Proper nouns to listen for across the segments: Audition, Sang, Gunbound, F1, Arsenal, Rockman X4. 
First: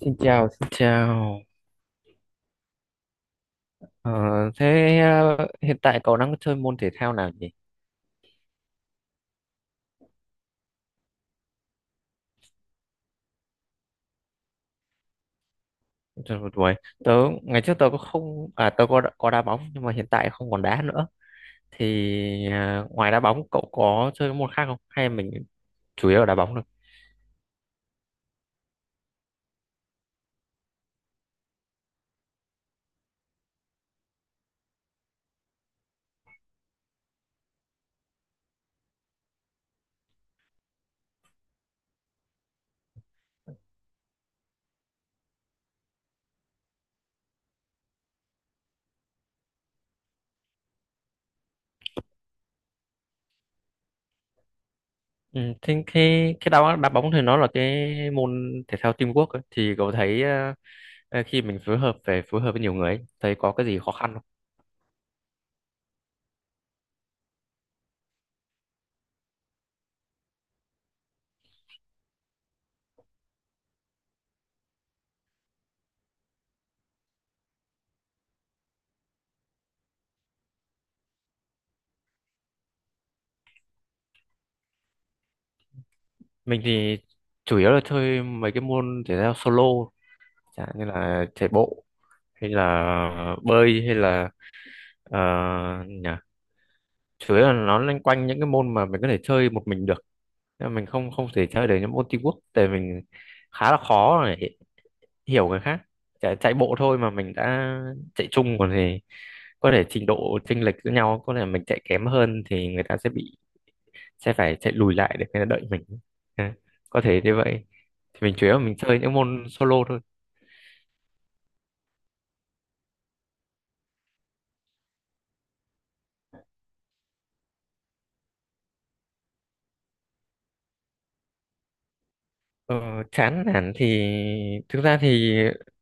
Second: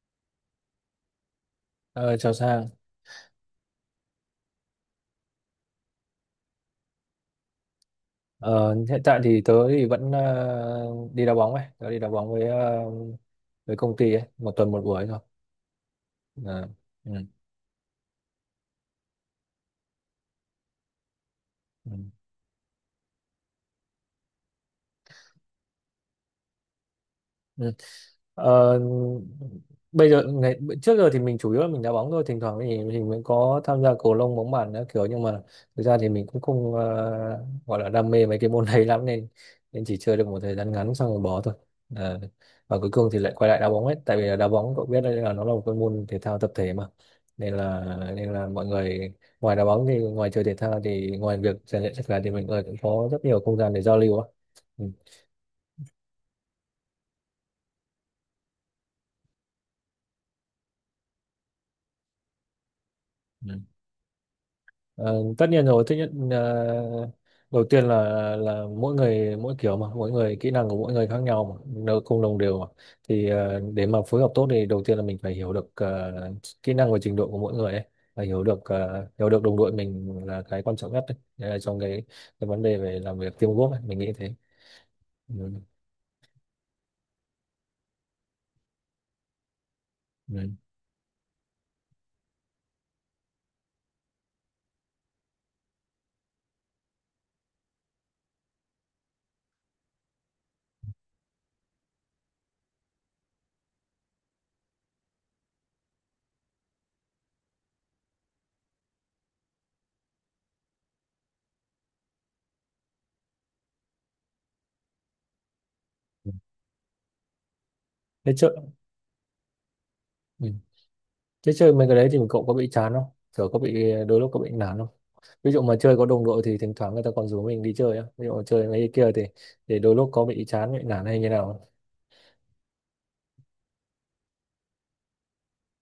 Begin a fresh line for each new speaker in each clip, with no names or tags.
Xin chào, xin chào.
Ờ, Chào Sang.
Ờ, hiện tại cậu đang chơi môn thể thao nào nhỉ?
Ờ, Hiện tại thì tớ thì vẫn đi đá bóng ấy, tớ đi đá bóng với công ty ấy, một tuần một buổi thôi.
Trời ơi,
Ờ,
Tuổi. Tớ
ừ.
ngày trước tớ có không à tớ có đá bóng nhưng mà hiện tại không còn đá nữa.
Ừ.
Ngoài đá bóng cậu có chơi môn khác không? Hay mình chủ yếu là đá bóng thôi?
Ừ. Ờ, Bây giờ ngày trước giờ thì mình chủ yếu là mình đá bóng thôi, thỉnh thoảng thì mình mới có tham gia cầu lông, bóng bàn nữa kiểu, nhưng mà thực ra thì mình cũng không gọi là đam mê mấy cái môn đấy lắm, nên nên chỉ chơi được một thời gian ngắn xong rồi bỏ thôi. Ờ, và cuối cùng thì lại quay lại đá bóng ấy, tại vì là đá bóng cậu biết đấy, là nó là một cái môn thể thao tập thể mà, nên là nên là mọi người, ngoài đá bóng thì, ngoài chơi thể thao thì, ngoài việc rèn luyện sức khỏe thì, mọi người cũng có rất nhiều không gian để giao lưu á. Ừ.
Ừ, thế cái đá đá bóng thì nó là cái môn thể thao teamwork ấy. Thì cậu thấy khi mình phối hợp phải phối hợp với nhiều người ấy, thấy có
Ừ.
cái gì khó khăn không?
Ờ, Tất nhiên rồi, tất nhiên đầu tiên là mỗi người mỗi kiểu mà, mỗi người kỹ năng của mỗi người khác nhau mà, nó không đồng đều mà. Thì để mà phối hợp tốt thì đầu tiên là mình phải hiểu được kỹ năng và trình độ của mỗi người ấy, và hiểu được đồng đội mình là cái quan trọng nhất đấy. Đấy là trong cái vấn đề về làm việc teamwork ấy, mình nghĩ thế. Ừ.
Mình thì chủ yếu là chơi mấy cái môn thể thao solo,
Ừ.
chẳng như là chạy bộ hay là bơi hay là ờ, nhỉ chủ yếu là nó loanh quanh những cái môn mà mình có thể chơi một mình được, nên mình không không thể chơi được những môn teamwork. Tại mình khá là khó để hiểu người khác. Chạy bộ thôi mà mình đã chạy chung, còn thì có thể trình độ chênh lệch giữa nhau, có thể mình chạy kém hơn thì người ta sẽ phải chạy lùi lại để người ta đợi mình. Ừ, có thể như vậy, thì
Thế
mình chủ
chơi,
yếu là mình chơi những môn solo thôi.
ừ. Thế chơi mấy cái đấy thì cậu có bị chán không? Kiểu có bị đôi lúc, có bị nản không? Ví dụ mà chơi có đồng đội thì thỉnh thoảng người ta còn rủ mình đi chơi á, ví dụ mà chơi mấy cái kia thì để đôi lúc có bị chán, bị nản hay như nào.
Ờ, chán nản thì thực ra thì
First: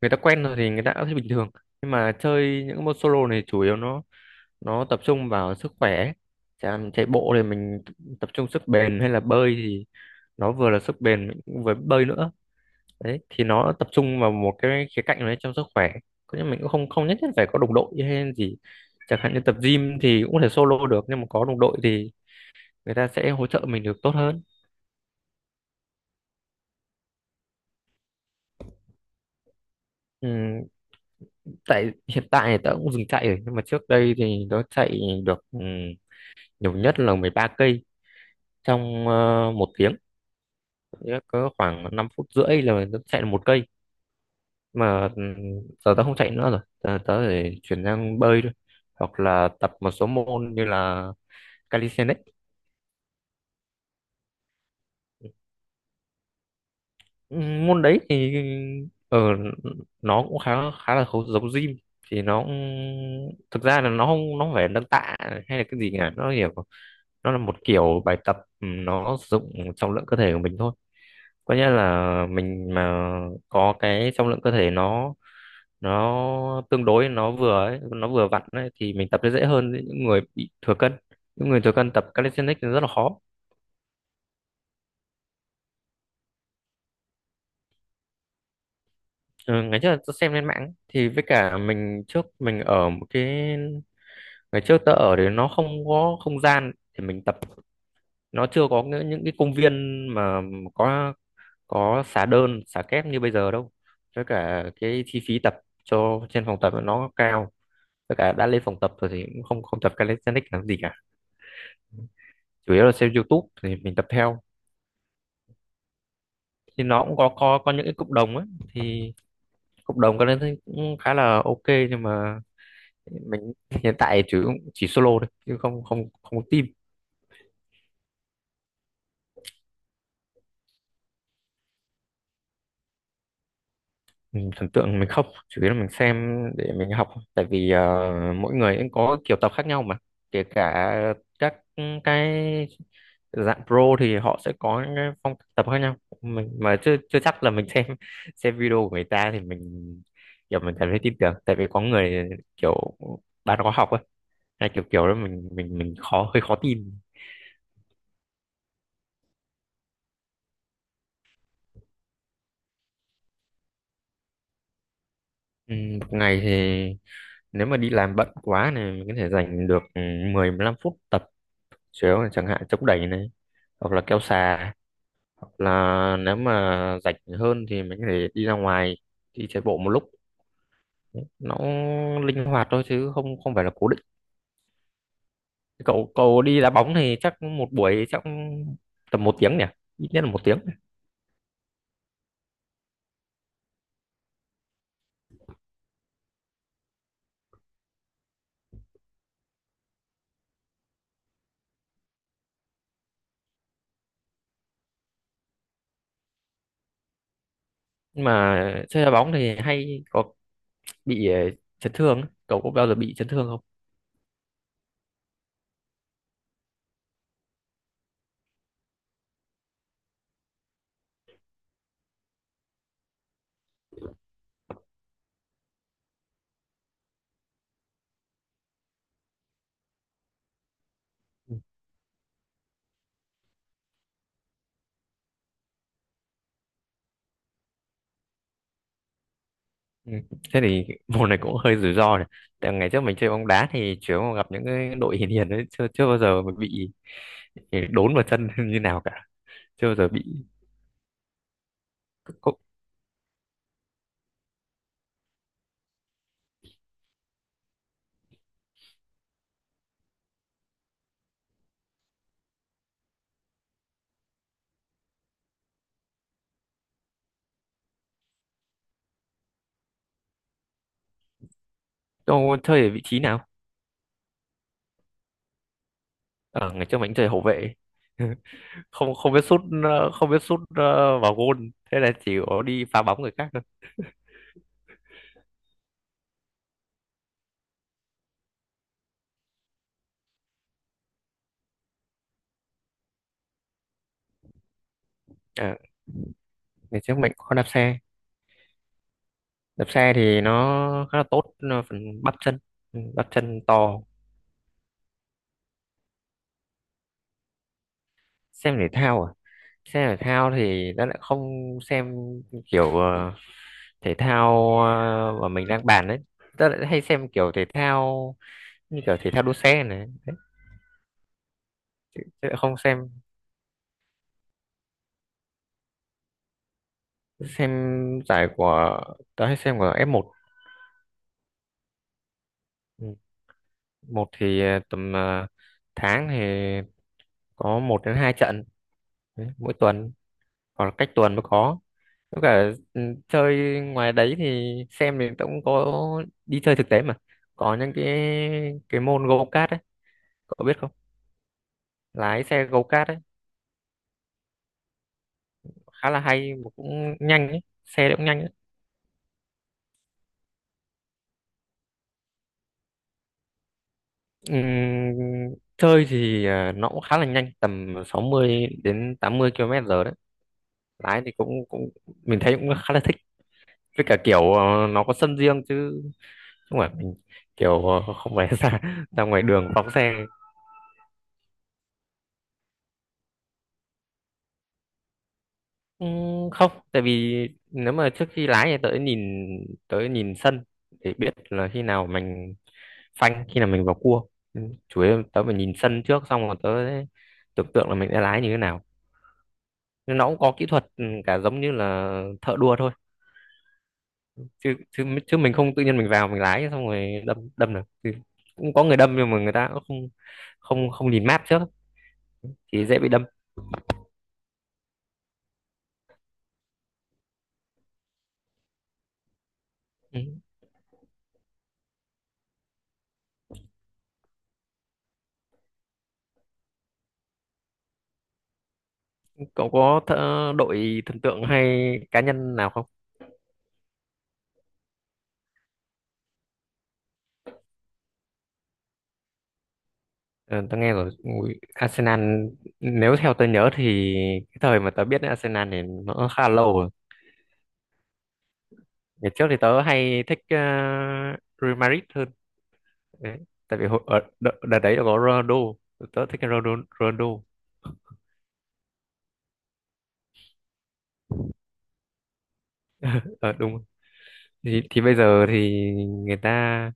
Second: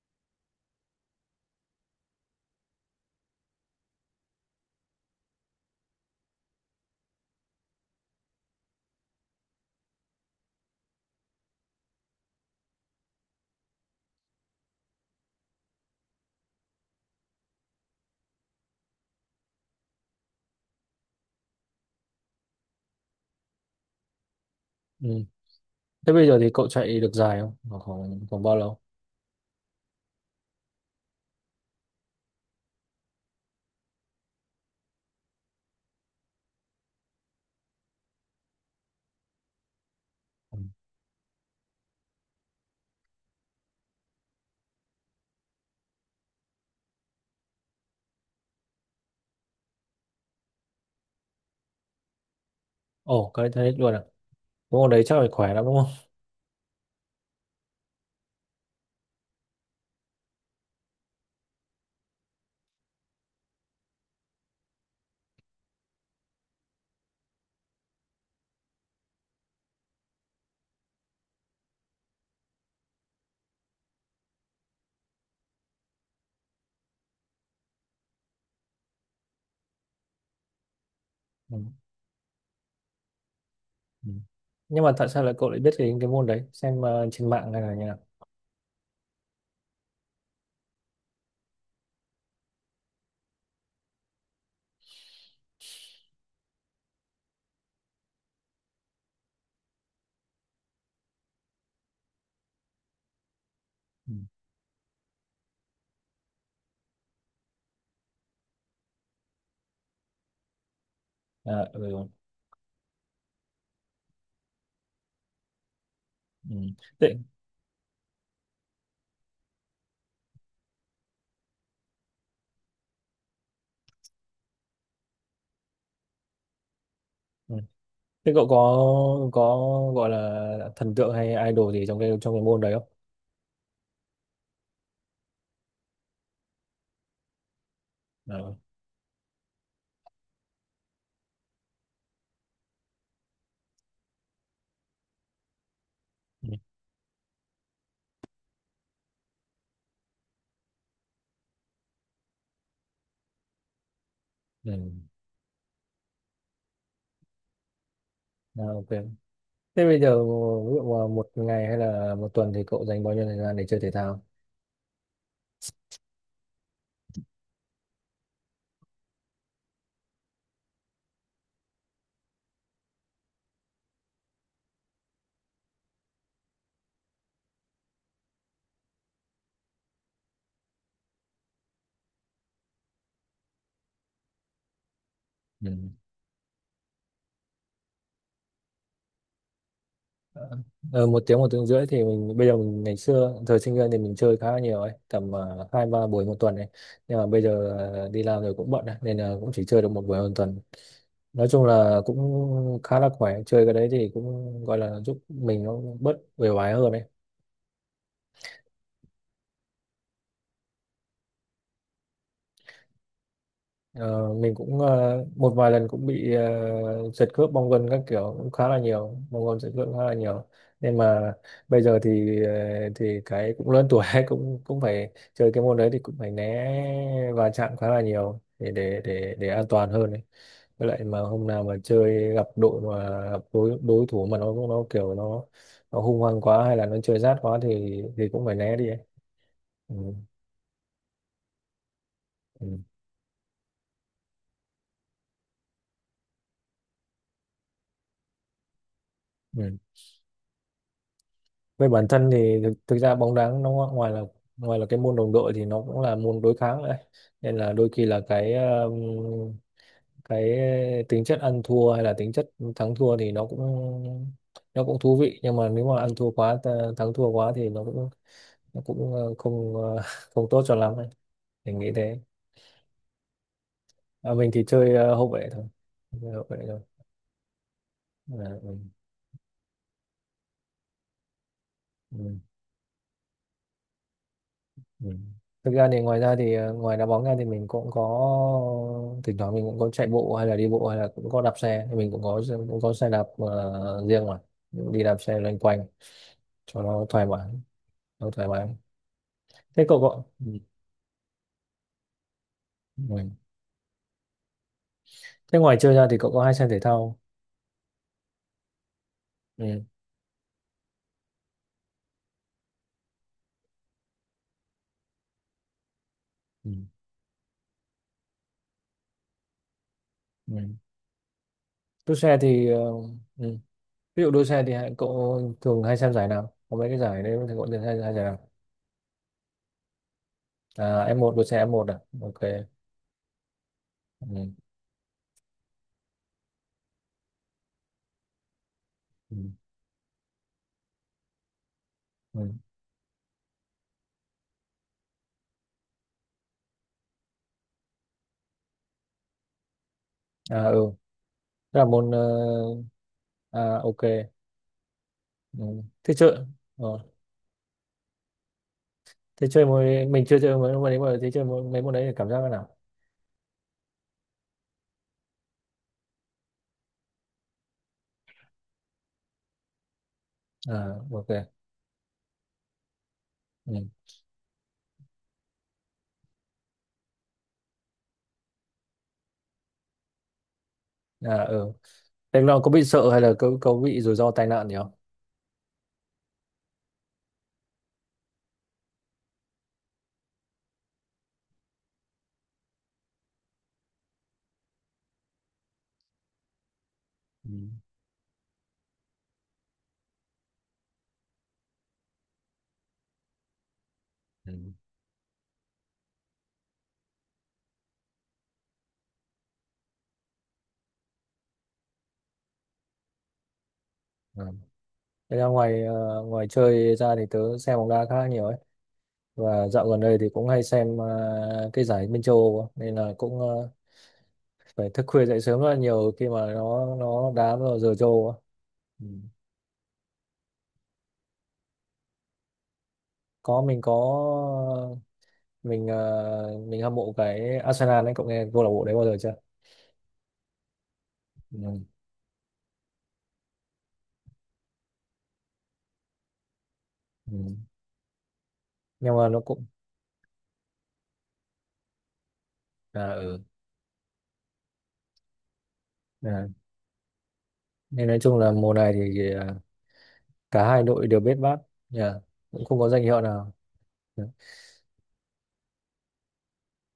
người ta quen rồi thì người ta cũng thấy bình thường, nhưng mà chơi những cái môn solo này chủ yếu nó tập trung vào sức khỏe. Chẳng chạy bộ thì mình tập trung sức bền, hay là bơi thì nó vừa là sức bền mình cũng vừa bơi nữa. Đấy thì nó tập trung vào một cái khía cạnh đấy trong sức khỏe. Có nhưng mình cũng không không nhất thiết phải có đồng đội hay gì, chẳng hạn như tập gym thì cũng có thể solo được, nhưng mà có đồng đội thì người ta sẽ hỗ trợ mình được tốt hơn.
Ừ. Thế bây giờ thì cậu chạy được dài không? Khoảng khoảng, khoảng bao lâu?
ừ, Tại hiện tại thì tớ cũng dừng chạy rồi, nhưng mà trước đây thì tớ chạy được nhiều nhất là 13 cây trong 1 tiếng.
Ừ.
Nghĩa là có khoảng 5 phút rưỡi là tớ chạy được 1 cây mà. Ừ, Giờ tớ không chạy nữa rồi, tớ để chuyển sang bơi thôi, hoặc là tập một số môn như là calisthenics.
Ồ, cái thế luôn à? Cái môn đấy chắc phải khỏe lắm đúng không?
Môn đấy thì ở nó cũng khá khá là giống gym thì thực ra là nó không phải nâng tạ hay là cái gì cả. Nó hiểu nó là một kiểu bài tập, nó sử dụng trọng lượng cơ thể của mình thôi. Có nghĩa là mình mà có cái trọng lượng cơ thể nó tương đối, nó vừa ấy, nó vừa vặn ấy, thì mình tập sẽ dễ hơn những người bị thừa cân. Những
Ừ.
người thừa cân tập calisthenics thì rất là khó.
Ừ. Nhưng mà tại sao cậu lại biết đến cái môn đấy, xem trên mạng hay là như nào?
Ừ, Ngày trước tôi xem lên mạng ấy, thì với cả mình trước mình ở một cái, ngày trước tớ ở thì nó không có không gian thì mình tập, nó chưa có những cái công viên mà có có xà đơn xà kép như bây giờ đâu.
Ừ.
Với cả cái chi phí tập cho trên phòng tập nó cao, với cả đã lên phòng tập rồi thì cũng không không tập calisthenics làm gì cả.
À, ừ. Ừ.
Chủ yếu là xem YouTube thì mình tập theo,
Ừ.
thì nó cũng
Thế,
có những cái cộng đồng ấy, thì cộng đồng calisthenics cũng khá là ok. Nhưng mà mình hiện tại chỉ solo thôi chứ không không không có team.
ừ. Thế cậu có, có gọi là thần tượng hay idol gì trong cái môn đấy không?
Mình thần tượng mình không, chủ yếu là mình xem để mình học, tại vì
Ờ.
mỗi người cũng có kiểu tập khác nhau mà. Kể cả các cái dạng pro thì họ sẽ có những cái phong cách tập khác nhau,
Ừ.
mình mà chưa chưa chắc là mình xem video của người ta thì mình kiểu mình cảm thấy tin tưởng. Tại vì có người kiểu bán khóa học ấy, hay
Ừ.
kiểu kiểu đó mình khó hơi khó tin.
À, ok. Thế bây giờ ví dụ mà một ngày hay là một tuần thì cậu dành bao nhiêu thời gian để chơi thể thao?
ừ, Một ngày thì nếu mà đi làm bận quá này mình có thể dành được 10 15 phút tập chéo này, chẳng hạn chống đẩy này, hoặc là kéo xà, hoặc là nếu mà rảnh hơn thì mình có thể đi ra ngoài đi chạy bộ một lúc. Nó linh hoạt thôi chứ không không phải là cố định.
Ừ.
Cậu cậu đi đá bóng thì chắc một buổi chắc tầm 1 tiếng nhỉ, ít nhất là 1 tiếng.
Ờ, Một tiếng một tiếng rưỡi thì mình, bây giờ mình ngày xưa thời sinh viên thì mình chơi khá là nhiều ấy, tầm hai ba buổi một tuần ấy. Nhưng mà bây giờ đi làm rồi cũng bận ấy, nên là cũng chỉ chơi được một buổi một tuần. Nói chung là cũng khá là khỏe, chơi cái đấy thì cũng gọi là giúp mình nó bớt uể oải hơn ấy.
Nhưng mà chơi đá bóng thì hay có bị chấn thương ấy. Cậu có bao giờ bị chấn thương không?
Ờ, mình cũng một vài lần cũng bị giật khớp bong gân các kiểu, cũng khá là nhiều, bong gân giật khớp khá là nhiều. Nên mà bây giờ thì thì cái cũng lớn tuổi cũng cũng phải chơi cái môn đấy thì cũng phải né va chạm khá là nhiều để an toàn hơn ấy. Với lại mà hôm nào mà chơi gặp đội, mà gặp đối đối thủ mà nó kiểu nó hung hăng quá hay là nó chơi rát quá thì cũng phải né đi ấy. Ừ.
Ừ. Thế thì môn này cũng hơi rủi ro này. Tại
Ừ.
ngày trước mình chơi bóng đá thì chủ yếu gặp những cái đội hiền hiền đấy, chưa chưa bao giờ mà bị đốn vào chân như nào cả.
Ừ.
Chưa bao giờ bị.
Về bản thân
cậu,
thì thực ra bóng đá nó ngoài là, ngoài là cái môn đồng đội thì nó cũng là môn đối kháng đấy, nên là đôi khi là cái tính chất ăn thua hay là tính chất thắng thua thì nó cũng thú vị, nhưng mà nếu mà ăn thua quá, thắng thua quá thì nó cũng không không tốt cho lắm ấy. Mình nghĩ thế.
Cậu chơi ở vị trí nào?
À, mình thì chơi hậu vệ thôi. Chơi hậu vệ
Ở
thôi.
ngày trước mình chơi hậu vệ.
À, ừ.
Không không biết sút không biết sút vào gôn. Thế là chỉ
Ừ.
có đi phá bóng người khác thôi.
Ừ. Thực ra thì ngoài ra thì ngoài đá bóng ra thì mình cũng có, thỉnh thoảng mình cũng có chạy bộ hay là đi bộ hay là cũng có đạp xe, thì mình cũng có xe đạp riêng mà đi đạp xe loanh
À,
quanh cho
ngày
nó
trước
thoải
mình
mái,
có đạp xe.
nó thoải mái thế
Đạp
cậu
xe
có.
thì
Ừ.
nó khá là tốt, nó phần bắp chân. Ừ, bắp
Ừ.
chân to.
Thế ngoài chơi ra thì cậu có hay xem thể thao?
Xem thể thao à?
Ừ.
Xem thể thao thì nó lại không xem kiểu thể thao mà mình đang bàn đấy, ta
Ừ.
lại hay xem kiểu thể thao như kiểu thể thao đua xe này đấy.
Ừ. Đua
Chứ
xe
chứ lại
thì
không xem.
ừ. Ví dụ đua xe thì cậu thường hay xem giải nào? Có mấy cái giải đấy thì cậu
Xem
thường hay hay giải nào?
giải của, tớ hay xem của F1.
À, F1 đua xe f một. À, ok.
Ừ. Một
Ừ.
thì tầm tháng thì có một đến hai trận
Ừ.
đấy, mỗi tuần hoặc là cách tuần mới có.
Ừ.
Với cả chơi ngoài đấy thì xem thì tớ cũng có đi chơi thực tế mà, có những cái môn go kart ấy,
À,
cậu biết
ừ.
không?
Thế là môn
Lái xe go kart ấy
à, ok. Ừ.
khá
thế
là
chơi
hay mà
ờ.
cũng nhanh ấy, xe cũng nhanh ấy.
thế chơi môn Mình chưa chơi mấy môn đấy mà. Mấy môn đấy thì cảm giác thế nào?
Chơi thì à, nó cũng khá là nhanh tầm 60 đến 80 km giờ đấy.
À,
Lái
ok.
thì cũng cũng mình thấy cũng khá là thích.
Ừ.
Với cả kiểu nó có sân riêng chứ không phải mình kiểu không phải ra ra ngoài đường phóng xe.
À, ừ. Thế là có bị sợ hay là, có bị rủi ro tai nạn gì không?
Ừ, không. Tại vì nếu mà trước khi lái thì tớ nhìn, tớ nhìn sân để biết là khi nào mình phanh, khi nào mình vào cua. Ừ, chủ yếu tớ phải nhìn sân trước xong rồi tớ sẽ
Ừ.
tưởng tượng là mình sẽ lái như thế nào. Nhưng nó cũng có kỹ thuật, cả giống như là thợ đua thôi. chứ
Ừ.
chứ chứ mình không tự nhiên mình vào mình lái xong rồi đâm đâm được thì. Cũng có người đâm nhưng mà người ta cũng không không không nhìn map trước thì dễ bị đâm.
Ừ. Thế là ngoài chơi ra thì tớ xem bóng đá khá là nhiều ấy. Và dạo gần đây
Ừ.
thì cũng hay xem cái giải bên châu Âu á. Nên là cũng phải thức khuya dậy sớm rất là nhiều, khi mà nó đá vào giờ châu Âu á. Ừ.
cậu có thợ, đội thần tượng hay cá nhân nào không?
Có, mình có, mình hâm mộ cái Arsenal đấy, cậu nghe câu lạc bộ đấy bao giờ chưa?
Ờ, tớ nghe rồi. Ui,
Ừ.
Arsenal, nếu theo tớ nhớ thì cái thời mà tớ biết đến Arsenal thì nó khá là lâu rồi.
Ừ. Nhưng mà
Ngày
nó
trước thì
cũng.
tớ hay thích Real Madrid hơn
À,
đấy,
ừ.
tại vì ở đợt đấy có Ronaldo, tớ thích
À.
Ronaldo. Ronaldo.
Nên nói chung là mùa này thì cả hai đội đều bết bát. Nhà, cũng không có danh hiệu nào.
Ờ, đúng.
Dạ.
Thì bây giờ thì người ta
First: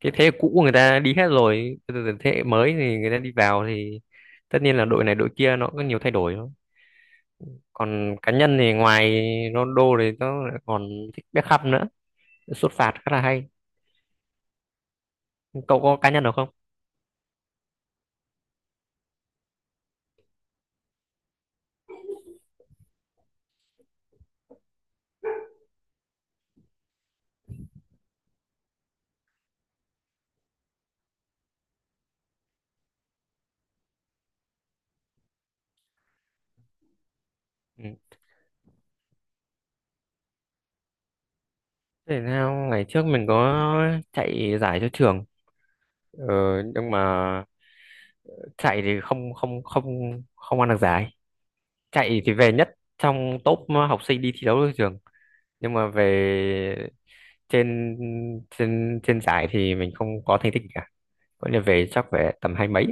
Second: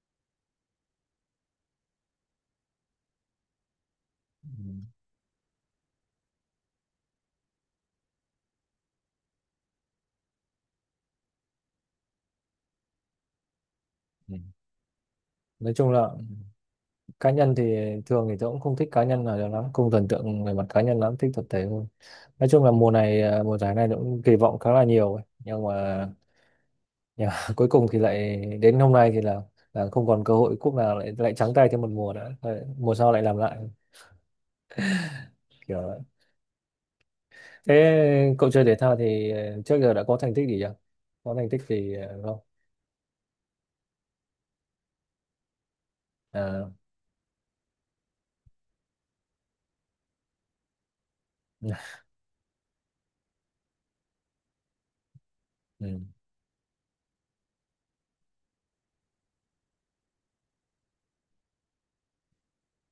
cái thế hệ cũ người ta đi hết rồi, bây giờ thế hệ mới thì người ta đi vào, thì
Ừ.
tất nhiên là đội này đội kia nó có nhiều thay đổi thôi. Còn cá nhân thì ngoài Ronaldo thì tớ lại còn thích Beckham nữa, sút phạt khá là hay.
Ừ. Nói
Cậu
chung
có
là
cá nhân được không?
cá nhân thì, thường thì tôi cũng không thích cá nhân nào cho lắm, không thần tượng về mặt cá nhân lắm, thích tập thể hơn. Nói chung là mùa này mùa giải này tôi cũng kỳ vọng khá là nhiều ấy. Nhưng mà cuối cùng thì lại đến hôm nay thì là không còn cơ hội cúp nào, lại lại trắng tay thêm một mùa nữa. Mùa sau lại làm lại kiểu vậy.
Ừ.
Thế cậu chơi thể thao thì trước giờ đã có thành tích gì chưa? Có thành tích gì
Thể
không?
thao ngày trước mình có chạy giải cho trường ờ,
À,
nhưng mà chạy thì không không không không ăn được giải. Chạy thì về nhất trong top học sinh đi thi đấu ở trường, nhưng mà
ừ,
về trên trên trên giải thì mình không có thành tích cả. Vậy là về chắc phải tầm hai mấy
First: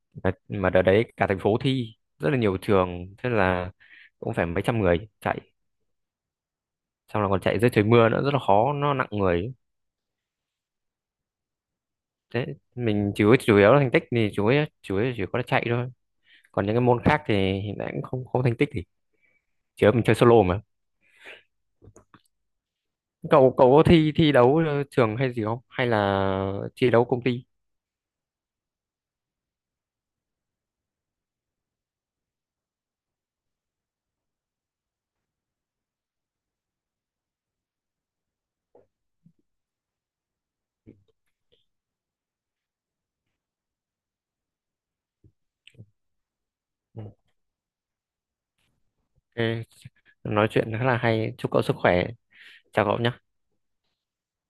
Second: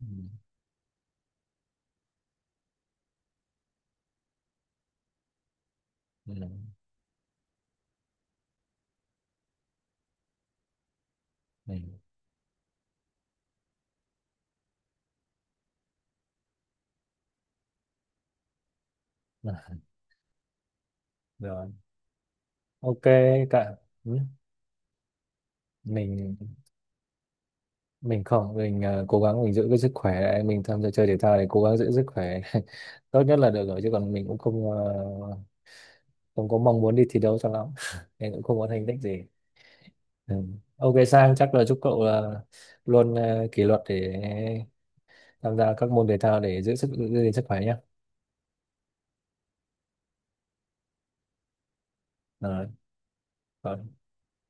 ừ,
mà, đợt đấy cả thành phố thi rất là nhiều trường, thế là cũng phải mấy trăm người chạy,
ừ,
xong là còn chạy dưới trời mưa nữa rất là khó, nó nặng người.
ừ, ừ.
Thế mình chủ chủ yếu là thành tích thì chủ yếu chỉ có là chạy thôi. Còn những cái môn khác thì hiện tại cũng không không thành tích thì
À,
chỉ có mình chơi solo mà.
rồi, ok.
Cậu
Cả,
cậu có thi
ừ.
thi đấu trường hay gì không? Hay là
mình
thi đấu công ty?
mình không, cố gắng mình giữ cái sức khỏe lại. Mình tham gia chơi thể thao thì cố gắng giữ sức khỏe tốt nhất là được rồi, chứ còn mình cũng không không có mong muốn đi thi đấu cho lắm. Nên cũng không có thành tích gì. Ừ. Ok Sang, chắc là chúc cậu là luôn kỷ luật để tham gia các môn thể thao để giữ sức,
Ừ,
giữ gìn sức khỏe nhé.
ok, nói chuyện khá là hay. Chúc cậu sức khỏe.
Rồi,
Chào cậu nhé.
rồi.